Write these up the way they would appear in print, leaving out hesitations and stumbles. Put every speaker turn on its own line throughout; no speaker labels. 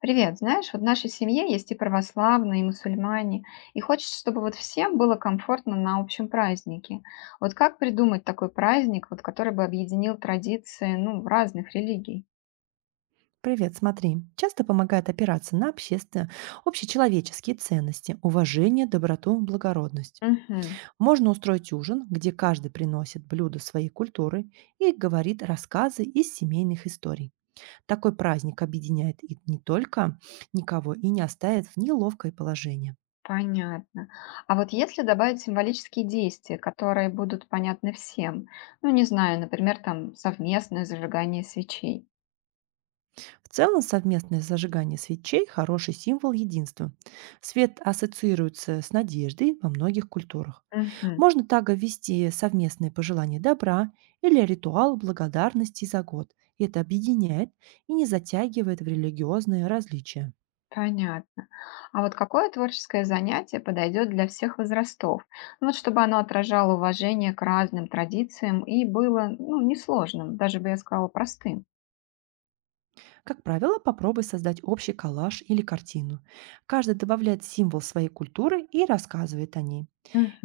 Привет, знаешь, вот в нашей семье есть и православные, и мусульмане, и хочется, чтобы вот всем было комфортно на общем празднике. Вот как придумать такой праздник, вот который бы объединил традиции, ну, разных религий?
Привет, смотри. Часто помогает опираться на общественно общечеловеческие ценности, уважение, доброту, благородность.
Угу,
Можно устроить ужин, где каждый приносит блюдо своей культуры и говорит рассказы из семейных историй. Такой праздник объединяет и не только никого и не оставит в неловкое положение.
понятно. А вот если добавить символические действия, которые будут понятны всем, ну, не знаю, например, там совместное зажигание свечей.
В целом, совместное зажигание свечей– хороший символ единства. Свет ассоциируется с надеждой во многих культурах.
Мгм.
Можно также ввести совместные пожелания добра или ритуал благодарности за год. Это объединяет и не затягивает в религиозные различия.
Понятно. А вот какое творческое занятие подойдет для всех возрастов? Ну, вот чтобы оно отражало уважение к разным традициям и было, ну, несложным, даже бы я сказала, простым.
Как правило, попробуй создать общий коллаж или картину. Каждый добавляет символ своей культуры и рассказывает о ней.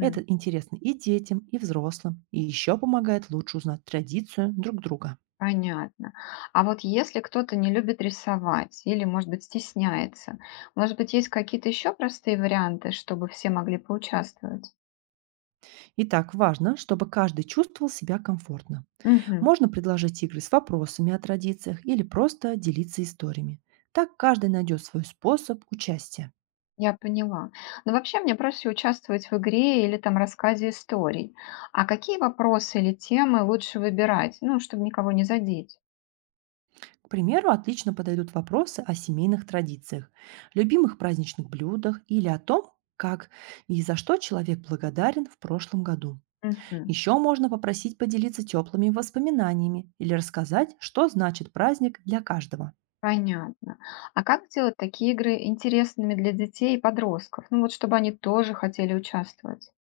Это интересно и детям, и взрослым, и еще помогает лучше узнать традицию друг друга.
Понятно. А вот если кто-то не любит рисовать или, может быть, стесняется, может быть, есть какие-то еще простые варианты, чтобы все могли поучаствовать?
Итак, важно, чтобы каждый чувствовал себя комфортно.
Мгм.
Можно предложить игры с вопросами о традициях или просто делиться историями. Так каждый найдет свой способ участия.
Я поняла. Но вообще мне проще участвовать в игре или там рассказе историй. А какие вопросы или темы лучше выбирать, ну, чтобы никого не задеть?
К примеру, отлично подойдут вопросы о семейных традициях, любимых праздничных блюдах или о том, как и за что человек благодарен в прошлом году.
Мгм.
Еще можно попросить поделиться теплыми воспоминаниями или рассказать, что значит праздник для каждого.
Понятно. А как сделать такие игры интересными для детей и подростков? Ну, вот чтобы они тоже хотели участвовать.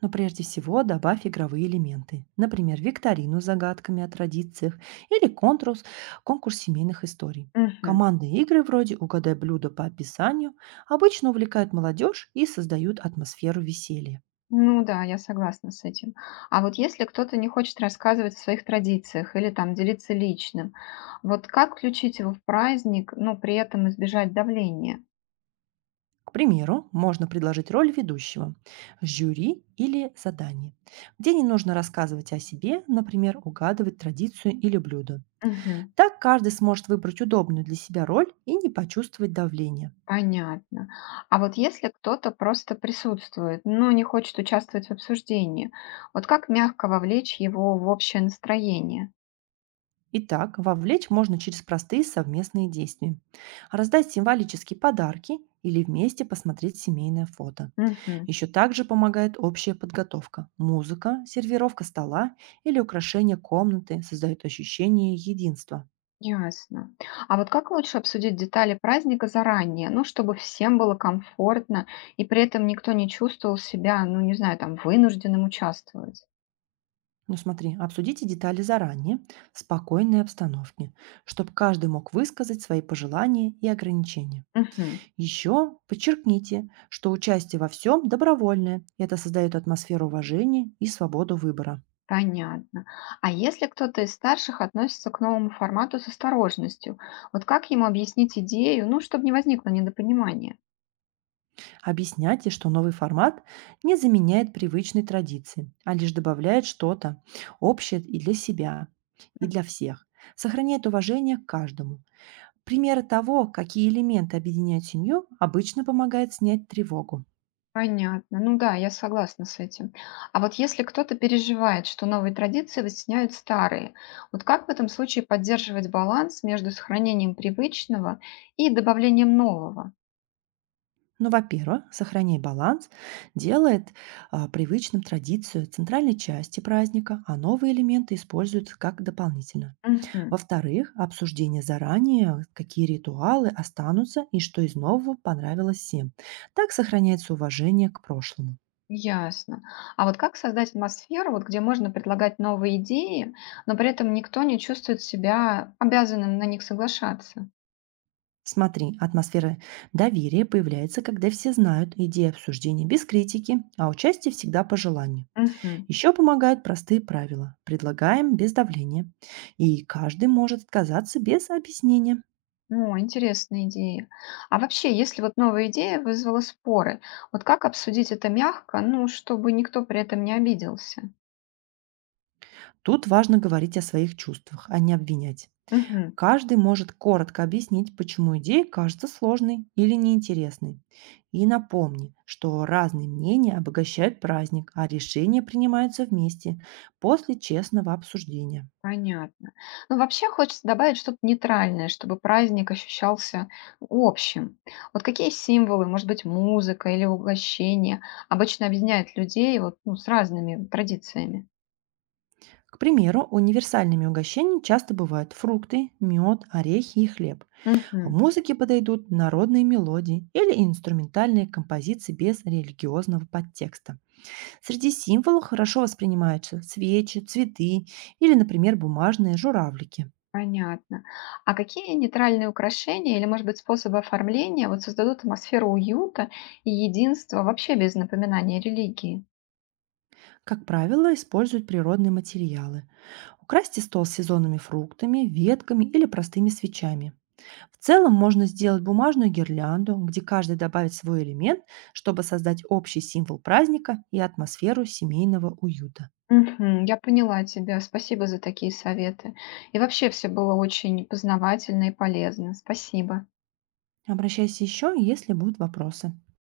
Но прежде всего добавь игровые элементы, например, викторину с загадками о традициях или конкурс семейных историй.
Мгм.
Командные игры вроде «Угадай блюдо по описанию» обычно увлекают молодежь и создают атмосферу веселья.
Ну да, я согласна с этим. А вот если кто-то не хочет рассказывать о своих традициях или там делиться личным, вот как включить его в праздник, но при этом избежать давления?
К примеру, можно предложить роль ведущего, жюри или задание, где не нужно рассказывать о себе, например, угадывать традицию или блюдо.
Мгм.
Так каждый сможет выбрать удобную для себя роль и не почувствовать давления.
Понятно. А вот если кто-то просто присутствует, но не хочет участвовать в обсуждении, вот как мягко вовлечь его в общее настроение?
Итак, вовлечь можно через простые совместные действия. Раздать символические подарки или вместе посмотреть семейное фото.
Мгм.
Еще также помогает общая подготовка. Музыка, сервировка стола или украшение комнаты создают ощущение единства.
Ясно. А вот как лучше обсудить детали праздника заранее, ну, чтобы всем было комфортно и при этом никто не чувствовал себя, ну, не знаю, там, вынужденным участвовать?
Ну смотри, обсудите детали заранее, в спокойной обстановке, чтобы каждый мог высказать свои пожелания и ограничения.
Мгм.
Еще подчеркните, что участие во всем добровольное. Это создает атмосферу уважения и свободу выбора.
Понятно. А если кто-то из старших относится к новому формату с осторожностью, вот как ему объяснить идею, ну, чтобы не возникло недопонимания?
Объясняйте, что новый формат не заменяет привычной традиции, а лишь добавляет что-то общее и для себя, и
М,
для всех. Сохраняет уважение к каждому. Примеры того, какие элементы объединяют семью, обычно помогает снять тревогу.
понятно. Ну да, я согласна с этим. А вот если кто-то переживает, что новые традиции вытесняют старые, вот как в этом случае поддерживать баланс между сохранением привычного и добавлением нового?
Ну, во-первых, сохраняй баланс, делает привычным традицию центральной части праздника, а новые элементы используют как дополнительно.
Мгм.
Во-вторых, обсуждение заранее, какие ритуалы останутся и что из нового понравилось всем. Так сохраняется уважение к прошлому.
Ясно. А вот как создать атмосферу, вот, где можно предлагать новые идеи, но при этом никто не чувствует себя обязанным на них соглашаться?
Смотри, атмосфера доверия появляется, когда все знают идеи обсуждения без критики, а участие всегда по желанию.
Мгм.
Еще помогают простые правила. Предлагаем без давления. И каждый может отказаться без объяснения.
Ну, интересная идея. А вообще, если вот новая идея вызвала споры, вот как обсудить это мягко, ну, чтобы никто при этом не обиделся?
Тут важно говорить о своих чувствах, а не обвинять.
Мгм,
Каждый может коротко объяснить, почему идея кажется сложной или неинтересной. И напомни, что разные мнения обогащают праздник, а решения принимаются вместе после честного обсуждения.
понятно. Ну, вообще хочется добавить что-то нейтральное, чтобы праздник ощущался общим. Вот какие символы, может быть, музыка или угощение обычно объединяет людей вот, ну, с разными традициями?
К примеру, универсальными угощениями часто бывают фрукты, мед, орехи и хлеб. В
Мгм.
музыке подойдут народные мелодии или инструментальные композиции без религиозного подтекста. Среди символов хорошо воспринимаются свечи, цветы или, например, бумажные журавлики.
Понятно. А какие нейтральные украшения или, может быть, способы оформления вот создадут атмосферу уюта и единства вообще без напоминания религии?
Как правило, используют природные материалы. Украсьте стол сезонными фруктами, ветками или простыми свечами. В целом можно сделать бумажную гирлянду, где каждый добавит свой элемент, чтобы создать общий символ праздника и атмосферу семейного уюта.
Мгм. Я поняла тебя. Спасибо за такие советы. И вообще все было очень познавательно и полезно. Спасибо.
Обращайся еще, если будут вопросы.